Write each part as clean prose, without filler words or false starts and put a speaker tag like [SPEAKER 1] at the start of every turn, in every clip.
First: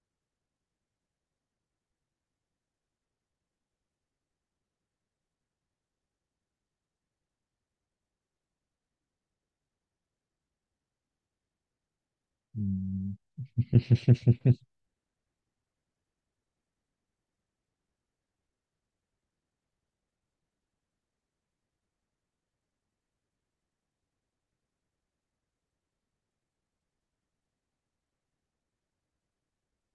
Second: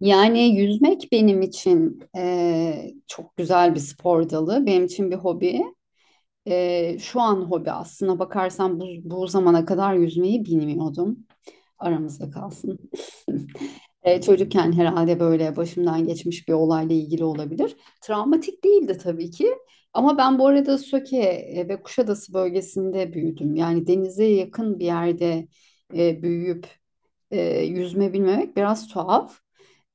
[SPEAKER 1] Yani yüzmek benim için çok güzel bir spor dalı. Benim için bir hobi. Şu an hobi aslına bakarsan bu zamana kadar yüzmeyi bilmiyordum. Aramızda kalsın.
[SPEAKER 2] Hmm.
[SPEAKER 1] Çocukken herhalde böyle başımdan geçmiş bir olayla ilgili olabilir. Travmatik değildi tabii ki. Ama ben bu arada Söke ve Kuşadası bölgesinde büyüdüm. Yani denize yakın bir yerde büyüyüp yüzme bilmemek biraz tuhaf.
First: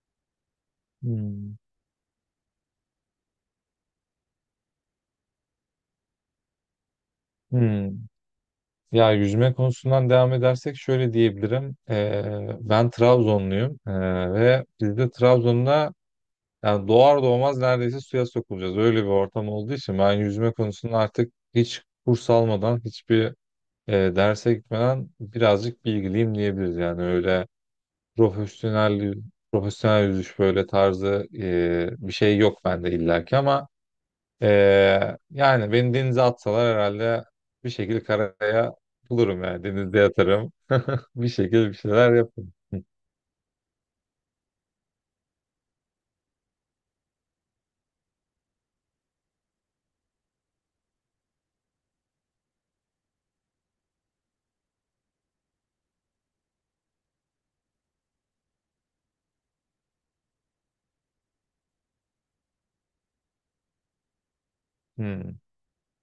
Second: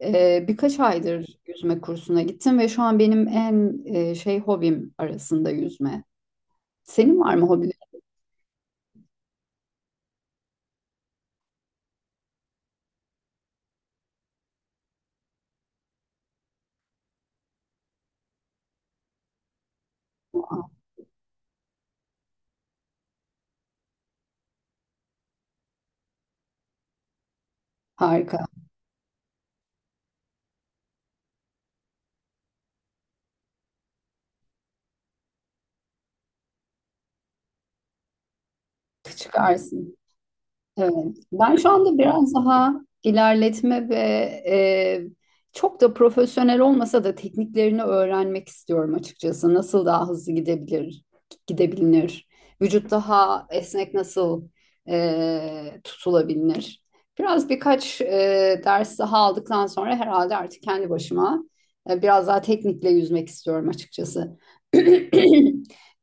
[SPEAKER 1] Birkaç aydır
[SPEAKER 2] Hmm.
[SPEAKER 1] yüzme kursuna gittim ve şu an benim en hobim arasında yüzme. Senin var mı hobilerin?
[SPEAKER 2] Hmm. Ya yüzme konusundan devam edersek şöyle diyebilirim. Ben Trabzonluyum ve biz de Trabzon'da yani doğar doğmaz neredeyse suya sokulacağız. Öyle bir ortam olduğu için ben yüzme konusunda artık hiç kurs almadan, hiçbir derse gitmeden birazcık bilgiliyim diyebiliriz. Yani öyle
[SPEAKER 1] Harika.
[SPEAKER 2] profesyonel profesyonel yüzüş böyle tarzı bir şey yok bende illaki ama Yani beni denize atsalar herhalde bir şekilde karaya bulurum yani.
[SPEAKER 1] Çıkarsın.
[SPEAKER 2] Denizde yatarım.
[SPEAKER 1] Evet.
[SPEAKER 2] Bir
[SPEAKER 1] Ben şu
[SPEAKER 2] şekilde bir
[SPEAKER 1] anda
[SPEAKER 2] şeyler
[SPEAKER 1] biraz
[SPEAKER 2] yaparım.
[SPEAKER 1] daha ilerletme ve e, çok da profesyonel olmasa da tekniklerini öğrenmek istiyorum açıkçası. Nasıl daha hızlı gidebilir, vücut daha esnek nasıl tutulabilir? Birkaç ders daha aldıktan sonra herhalde artık kendi başıma biraz daha teknikle yüzmek istiyorum açıkçası.
[SPEAKER 2] Hmm.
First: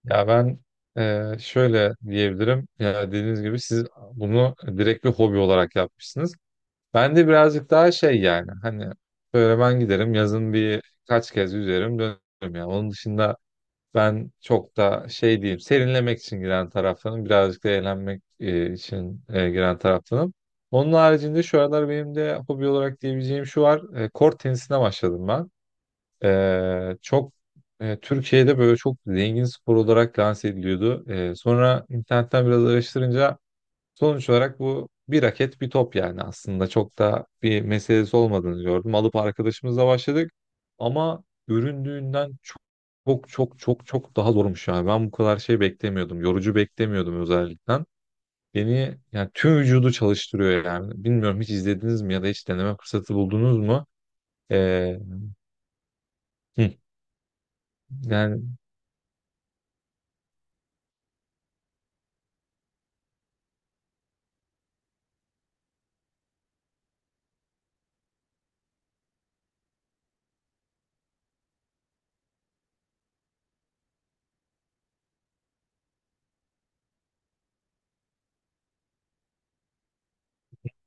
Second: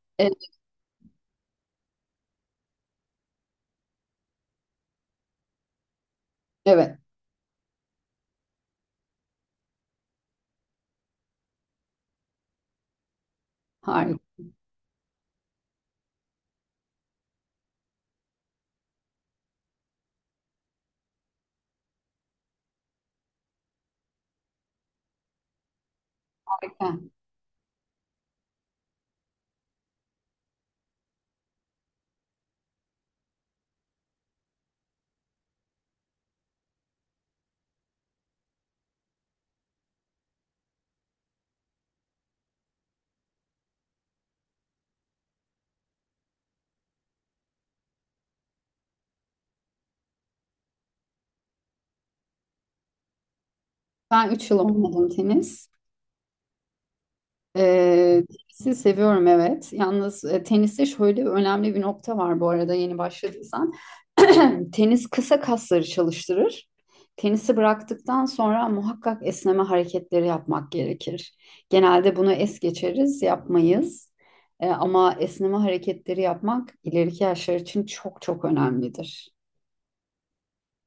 [SPEAKER 2] Ya
[SPEAKER 1] E,
[SPEAKER 2] ben şöyle diyebilirim. Ya dediğiniz gibi siz bunu direkt bir hobi olarak yapmışsınız.
[SPEAKER 1] Evet,
[SPEAKER 2] Ben de birazcık daha şey yani hani böyle ben giderim yazın bir kaç kez yüzerim dönerim ya. Onun dışında
[SPEAKER 1] harika.
[SPEAKER 2] ben çok da şey diyeyim, serinlemek için giren taraftanım. Birazcık da eğlenmek için giren taraftanım. Onun haricinde şu aralar benim de hobi olarak diyebileceğim şu var. Kort tenisine başladım ben. Çok Türkiye'de böyle çok zengin spor olarak lanse ediliyordu. Sonra internetten biraz araştırınca sonuç olarak bu bir raket bir top yani aslında çok da bir meselesi olmadığını gördüm. Alıp arkadaşımızla başladık ama göründüğünden çok çok çok çok çok daha zormuş yani. Ben bu kadar şey beklemiyordum. Yorucu beklemiyordum özellikle. Beni yani tüm vücudu çalıştırıyor yani. Bilmiyorum hiç izlediniz mi ya da hiç deneme fırsatı buldunuz mu?
[SPEAKER 1] Ben 3 yıl
[SPEAKER 2] Ee,
[SPEAKER 1] oynadım tenis.
[SPEAKER 2] hı,
[SPEAKER 1] Ee,
[SPEAKER 2] yani
[SPEAKER 1] Tenisi seviyorum, evet. Yalnız teniste şöyle önemli bir nokta var, bu arada yeni başladıysan. Tenis kısa kasları çalıştırır. Tenisi bıraktıktan sonra muhakkak esneme hareketleri yapmak gerekir. Genelde bunu es geçeriz, yapmayız. Ama esneme hareketleri yapmak ileriki yaşlar için çok çok önemlidir.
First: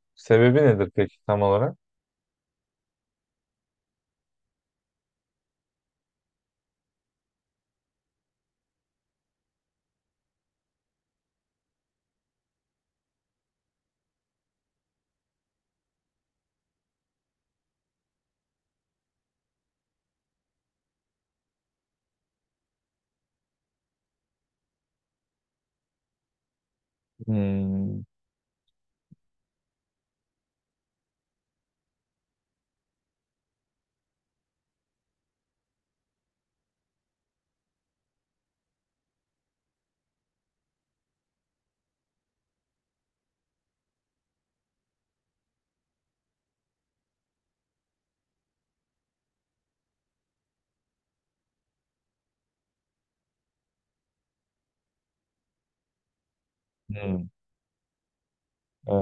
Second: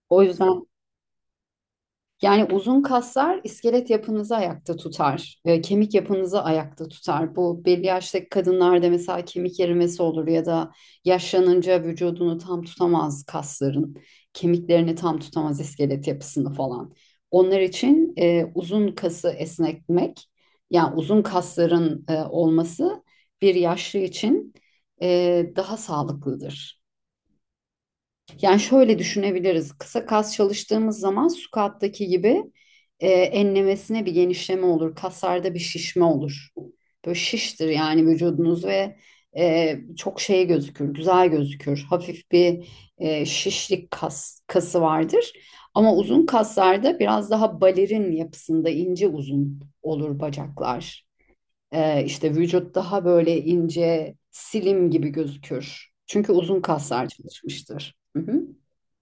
[SPEAKER 1] O
[SPEAKER 2] sebebi
[SPEAKER 1] yüzden
[SPEAKER 2] nedir peki tam olarak?
[SPEAKER 1] yani uzun kaslar iskelet yapınızı ayakta tutar, kemik yapınızı ayakta tutar. Bu belli yaştaki kadınlarda mesela kemik erimesi olur ya da yaşlanınca vücudunu tam tutamaz kasların, kemiklerini tam tutamaz iskelet yapısını falan. Onlar için uzun kası esnetmek, yani uzun kasların olması bir yaşlı için daha sağlıklıdır.
[SPEAKER 2] Hmm.
[SPEAKER 1] Yani şöyle düşünebiliriz. Kısa kas çalıştığımız zaman squat'taki gibi enlemesine bir genişleme olur. Kaslarda bir şişme olur. Böyle şiştir yani vücudunuz ve güzel gözükür. Hafif bir şişlik kası vardır. Ama uzun kaslarda biraz daha balerin yapısında ince uzun olur bacaklar. İşte vücut daha böyle ince, silim gibi gözükür. Çünkü uzun kaslar
[SPEAKER 2] Hmm.
[SPEAKER 1] çalışmıştır. Hı hı.
[SPEAKER 2] Ee,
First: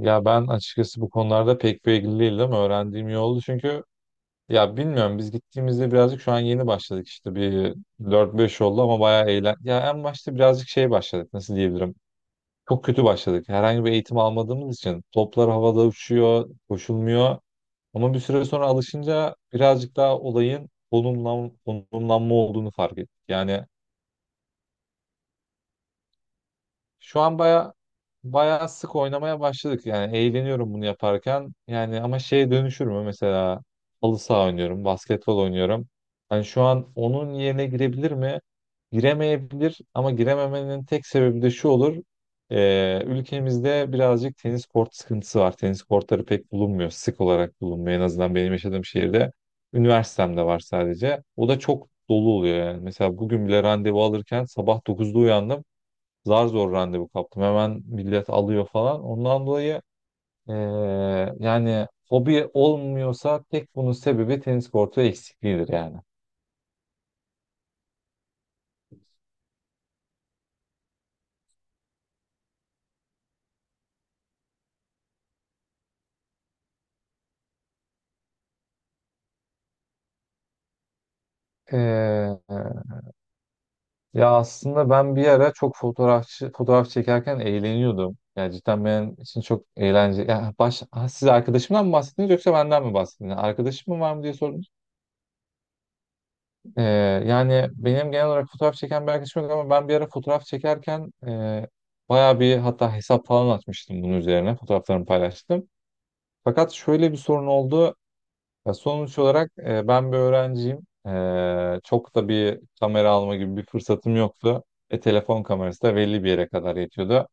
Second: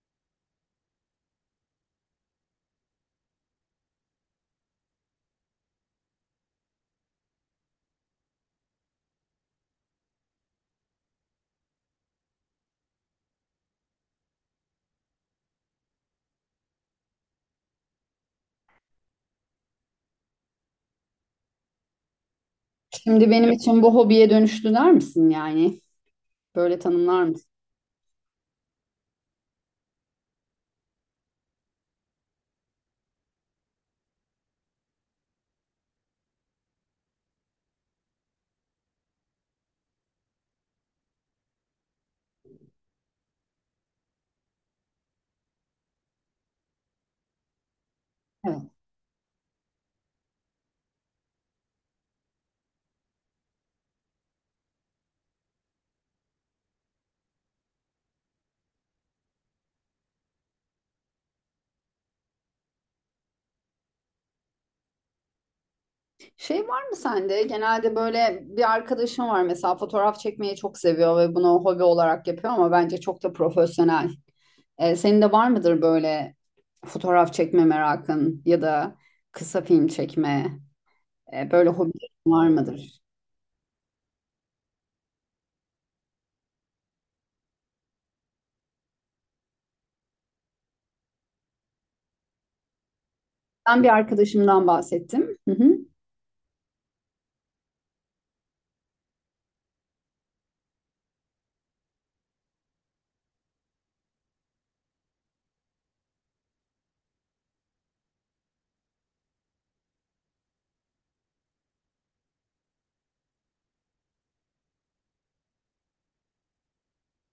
[SPEAKER 2] ya ben açıkçası bu konularda pek bilgili değilim. Öğrendiğim iyi oldu çünkü ya bilmiyorum, biz gittiğimizde birazcık şu an yeni başladık, işte bir dört beş oldu ama bayağı eğlen. Ya en başta birazcık şey başladık, nasıl diyebilirim. Çok kötü başladık. Herhangi bir eğitim almadığımız için toplar havada uçuyor, koşulmuyor. Ama bir süre sonra alışınca birazcık daha olayın konumlanma olduğunu fark ettik.
[SPEAKER 1] Şimdi benim
[SPEAKER 2] Yani
[SPEAKER 1] için bu hobiye dönüştü der misin yani? Böyle
[SPEAKER 2] şu
[SPEAKER 1] tanımlar
[SPEAKER 2] an
[SPEAKER 1] mısın?
[SPEAKER 2] baya baya sık oynamaya başladık yani, eğleniyorum bunu yaparken yani. Ama şeye dönüşür mü mesela, halı saha oynuyorum, basketbol oynuyorum, hani şu an onun yerine girebilir mi giremeyebilir. Ama girememenin tek sebebi de şu olur: ülkemizde birazcık tenis kort sıkıntısı var, tenis kortları pek bulunmuyor, sık olarak bulunmuyor en azından benim
[SPEAKER 1] Evet.
[SPEAKER 2] yaşadığım şehirde. Üniversitemde var sadece, o da çok dolu oluyor yani. Mesela bugün bile randevu alırken sabah 9'da uyandım, zar zor randevu kaptım. Hemen millet alıyor falan. Ondan dolayı eee, yani hobi olmuyorsa tek bunun sebebi tenis kortu eksikliğidir yani.
[SPEAKER 1] Şey var mı sende? Genelde böyle bir arkadaşım var mesela, fotoğraf çekmeyi çok seviyor ve bunu hobi olarak yapıyor ama bence çok da profesyonel. Senin de var mıdır böyle fotoğraf çekme merakın ya da kısa film çekme böyle hobilerin
[SPEAKER 2] Eee,
[SPEAKER 1] var mıdır?
[SPEAKER 2] ya aslında ben bir ara çok fotoğraf çekerken eğleniyordum. Yani cidden benim için çok eğlenceli. Ya ha, siz arkadaşımdan mı bahsettiniz yoksa benden mi bahsettiniz?
[SPEAKER 1] Ben bir
[SPEAKER 2] Arkadaşım mı var mı diye sordum.
[SPEAKER 1] arkadaşımdan bahsettim. Hı hı.
[SPEAKER 2] Ee, yani benim genel olarak fotoğraf çeken bir arkadaşım yok ama ben bir ara fotoğraf çekerken bayağı bir, hatta hesap falan açmıştım bunun üzerine. Fotoğraflarımı paylaştım. Fakat şöyle bir sorun oldu. Ya sonuç olarak ben bir öğrenciyim. Çok da bir kamera alma gibi bir fırsatım yoktu. Telefon kamerası da belli bir yere kadar yetiyordu.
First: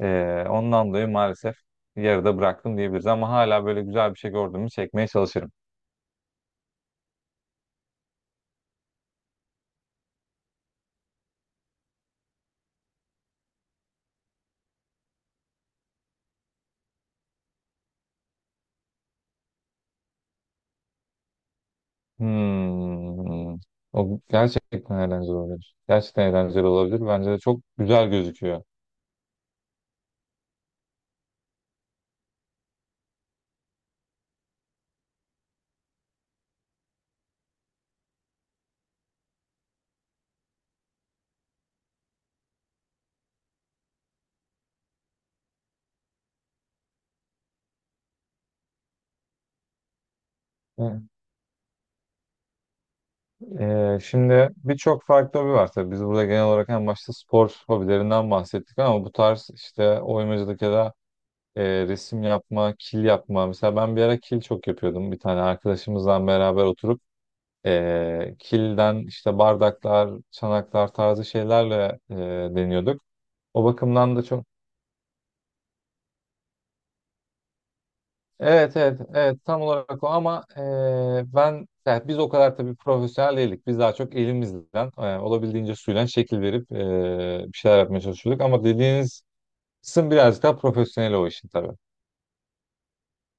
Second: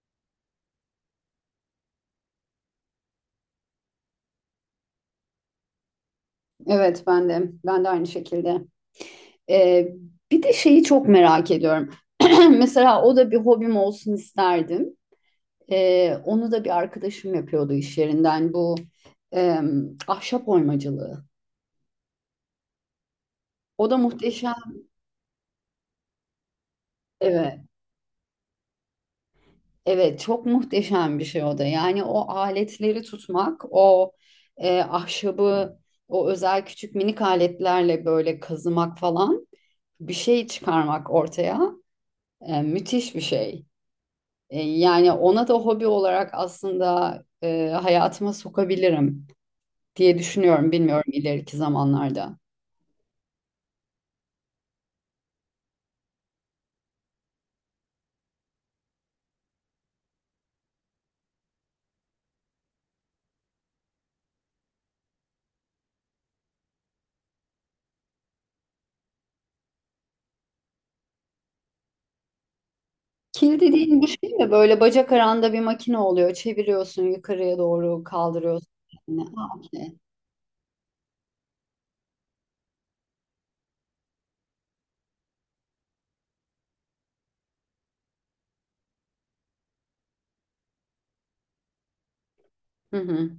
[SPEAKER 2] Ondan dolayı maalesef yarıda bıraktım diyebiliriz ama hala böyle güzel bir şey gördüğümü çekmeye çalışırım.
[SPEAKER 1] Evet, ben de aynı şekilde. Ee, Bir de şeyi çok merak ediyorum. Mesela o da bir hobim olsun isterdim. Onu da bir arkadaşım yapıyordu iş yerinden, bu ahşap oymacılığı.
[SPEAKER 2] Hmm.
[SPEAKER 1] O da
[SPEAKER 2] O
[SPEAKER 1] muhteşem.
[SPEAKER 2] gerçekten eğlenceli olabilir. Gerçekten eğlenceli olabilir. Bence de
[SPEAKER 1] Evet,
[SPEAKER 2] çok güzel gözüküyor.
[SPEAKER 1] evet çok muhteşem bir şey o da. Yani o aletleri tutmak, o ahşabı, o özel küçük minik aletlerle böyle kazımak falan, bir şey çıkarmak ortaya, müthiş bir şey. Yani ona da hobi olarak aslında hayatıma sokabilirim diye düşünüyorum.
[SPEAKER 2] Hı.
[SPEAKER 1] Bilmiyorum, ileriki zamanlarda.
[SPEAKER 2] Şimdi birçok farklı hobi var tabii. Biz burada genel olarak en başta spor hobilerinden bahsettik ama bu tarz işte oymacılık ya da resim yapma, kil yapma. Mesela ben bir ara kil çok yapıyordum. Bir tane arkadaşımızla beraber oturup kilden işte bardaklar, çanaklar tarzı şeylerle deniyorduk.
[SPEAKER 1] Kil
[SPEAKER 2] O
[SPEAKER 1] dediğin bu
[SPEAKER 2] bakımdan da
[SPEAKER 1] şey
[SPEAKER 2] çok.
[SPEAKER 1] mi? Böyle bacak aranda bir makine oluyor. Çeviriyorsun, yukarıya doğru kaldırıyorsun.
[SPEAKER 2] Evet, evet,
[SPEAKER 1] Yani,
[SPEAKER 2] evet,
[SPEAKER 1] ha,
[SPEAKER 2] tam
[SPEAKER 1] okey.
[SPEAKER 2] olarak o ama ben yani biz o kadar tabii profesyonel değildik. Biz daha çok elimizden olabildiğince suyla şekil verip bir şeyler yapmaya çalışıyorduk. Ama dediğiniz kısım birazcık daha profesyonel o işin tabii.
[SPEAKER 1] Hı hı.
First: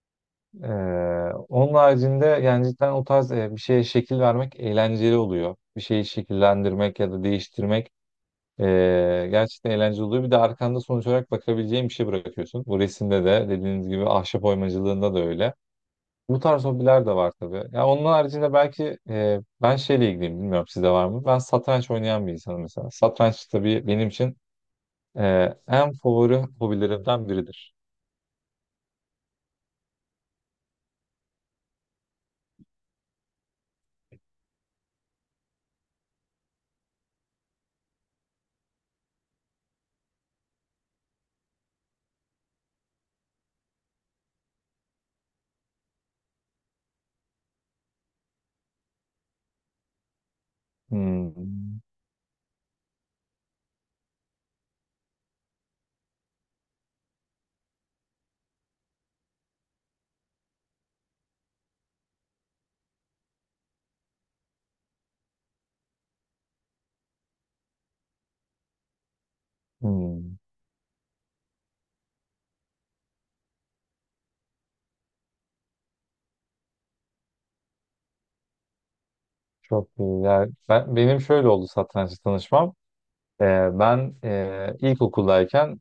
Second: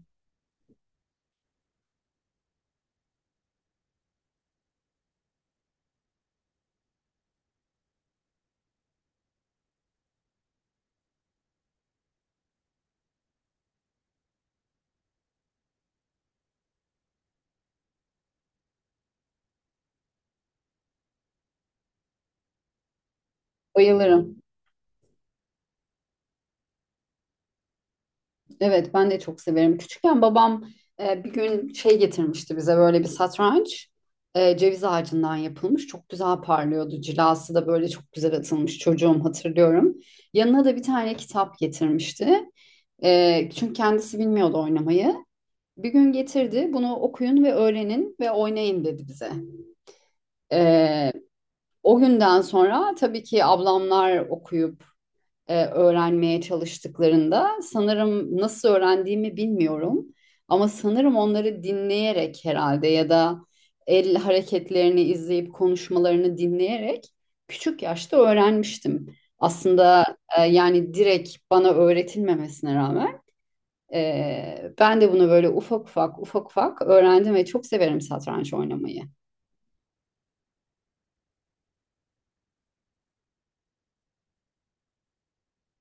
[SPEAKER 2] Onun haricinde yani cidden o tarz bir şeye şekil vermek eğlenceli oluyor. Bir şeyi şekillendirmek ya da değiştirmek gerçekten eğlenceli oluyor. Bir de arkanda sonuç olarak bakabileceğin bir şey bırakıyorsun. Bu resimde de dediğiniz gibi ahşap oymacılığında da öyle. Bu tarz hobiler de var tabii. Ya onun haricinde belki ben şeyle ilgiliyim, bilmiyorum sizde var mı? Ben satranç oynayan bir insanım mesela. Satranç tabii benim için
[SPEAKER 1] Bayılırım.
[SPEAKER 2] e, en favori hobilerimden biridir.
[SPEAKER 1] Evet, ben de çok severim. Küçükken babam bir gün şey getirmişti bize, böyle bir satranç. Ceviz ağacından yapılmış. Çok güzel parlıyordu. Cilası da böyle çok güzel atılmış, çocuğum, hatırlıyorum. Yanına da bir tane kitap getirmişti. Çünkü kendisi bilmiyordu oynamayı. Bir gün getirdi. Bunu okuyun ve öğrenin ve oynayın dedi bize. E,
[SPEAKER 2] Hmm.
[SPEAKER 1] O günden sonra tabii ki ablamlar okuyup öğrenmeye çalıştıklarında, sanırım nasıl öğrendiğimi bilmiyorum ama sanırım onları dinleyerek herhalde ya da el hareketlerini izleyip konuşmalarını dinleyerek küçük yaşta öğrenmiştim. Aslında
[SPEAKER 2] Hmm.
[SPEAKER 1] yani direkt bana öğretilmemesine rağmen ben de bunu böyle ufak ufak ufak ufak öğrendim ve çok severim satranç oynamayı.
[SPEAKER 2] Çok iyi. Yani benim şöyle oldu satrançla tanışmam. Ee, ben ilkokuldayken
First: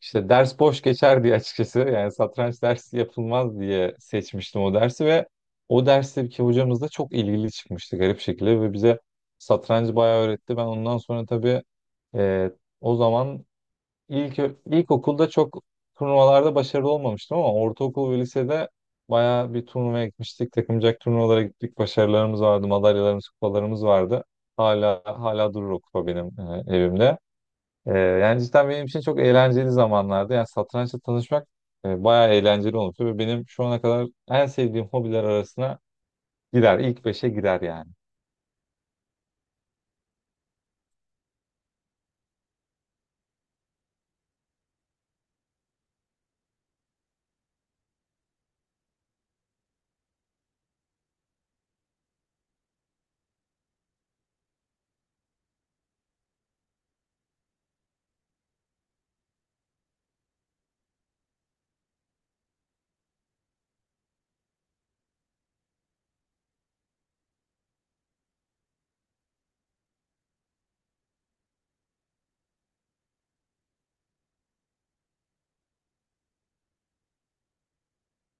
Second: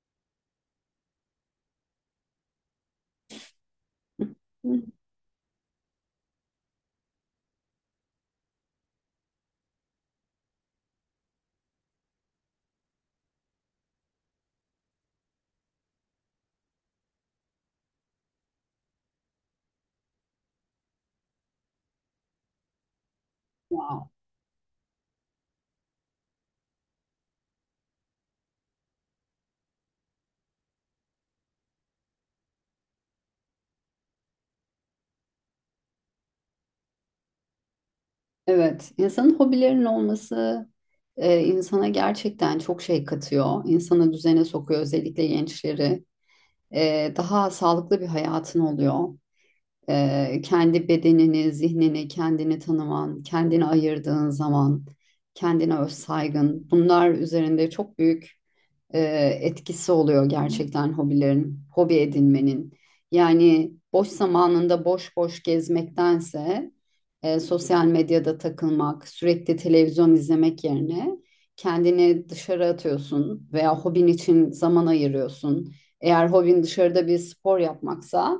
[SPEAKER 2] işte ders boş geçer diye, açıkçası yani satranç dersi yapılmaz diye seçmiştim o
[SPEAKER 1] Hı.
[SPEAKER 2] dersi ve o dersteki hocamız da çok ilgili çıkmıştı garip şekilde ve bize satrancı bayağı öğretti. Ben ondan sonra tabii e, o zaman ilk ilkokulda çok turnuvalarda başarılı olmamıştım ama ortaokul ve lisede bayağı bir turnuvaya gitmiştik. Takımcak turnuvalara gittik. Başarılarımız vardı, madalyalarımız, kupalarımız
[SPEAKER 1] Wow.
[SPEAKER 2] vardı. Hala durur o kupa benim evimde. Yani cidden benim için çok eğlenceli zamanlardı. Yani satrançla tanışmak bayağı eğlenceli olmuştu ve benim şu ana kadar en sevdiğim hobiler arasına girer. İlk beşe girer yani.
[SPEAKER 1] Evet, insanın hobilerinin olması insana gerçekten çok şey katıyor. İnsanı düzene sokuyor, özellikle gençleri. Daha sağlıklı bir hayatın oluyor. Kendi bedenini, zihnini, kendini tanıman, kendini ayırdığın zaman, kendine öz saygın. Bunlar üzerinde çok büyük e, etkisi oluyor gerçekten hobilerin, hobi edinmenin. Yani boş zamanında boş boş gezmektense, sosyal medyada takılmak, sürekli televizyon izlemek yerine kendini dışarı atıyorsun veya hobin için zaman ayırıyorsun. Eğer hobin dışarıda bir spor yapmaksa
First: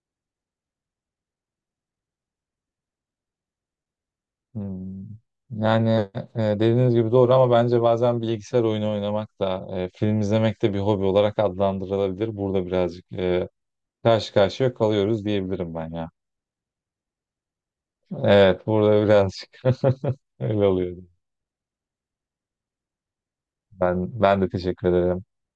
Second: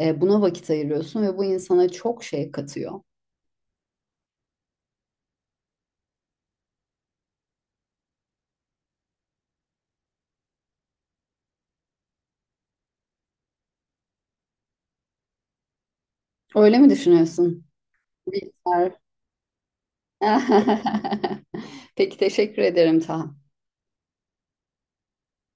[SPEAKER 1] buna vakit ayırıyorsun ve bu insana çok şey katıyor.
[SPEAKER 2] Hmm. Yani dediğiniz gibi doğru ama bence bazen bilgisayar oyunu oynamak da film izlemek de bir hobi olarak adlandırılabilir. Burada birazcık karşı karşıya kalıyoruz diyebilirim ben ya.
[SPEAKER 1] Öyle mi düşünüyorsun?
[SPEAKER 2] Evet,
[SPEAKER 1] Bilgisayar.
[SPEAKER 2] burada birazcık öyle oluyor.
[SPEAKER 1] Peki, teşekkür ederim Taha.
[SPEAKER 2] Ben de teşekkür ederim.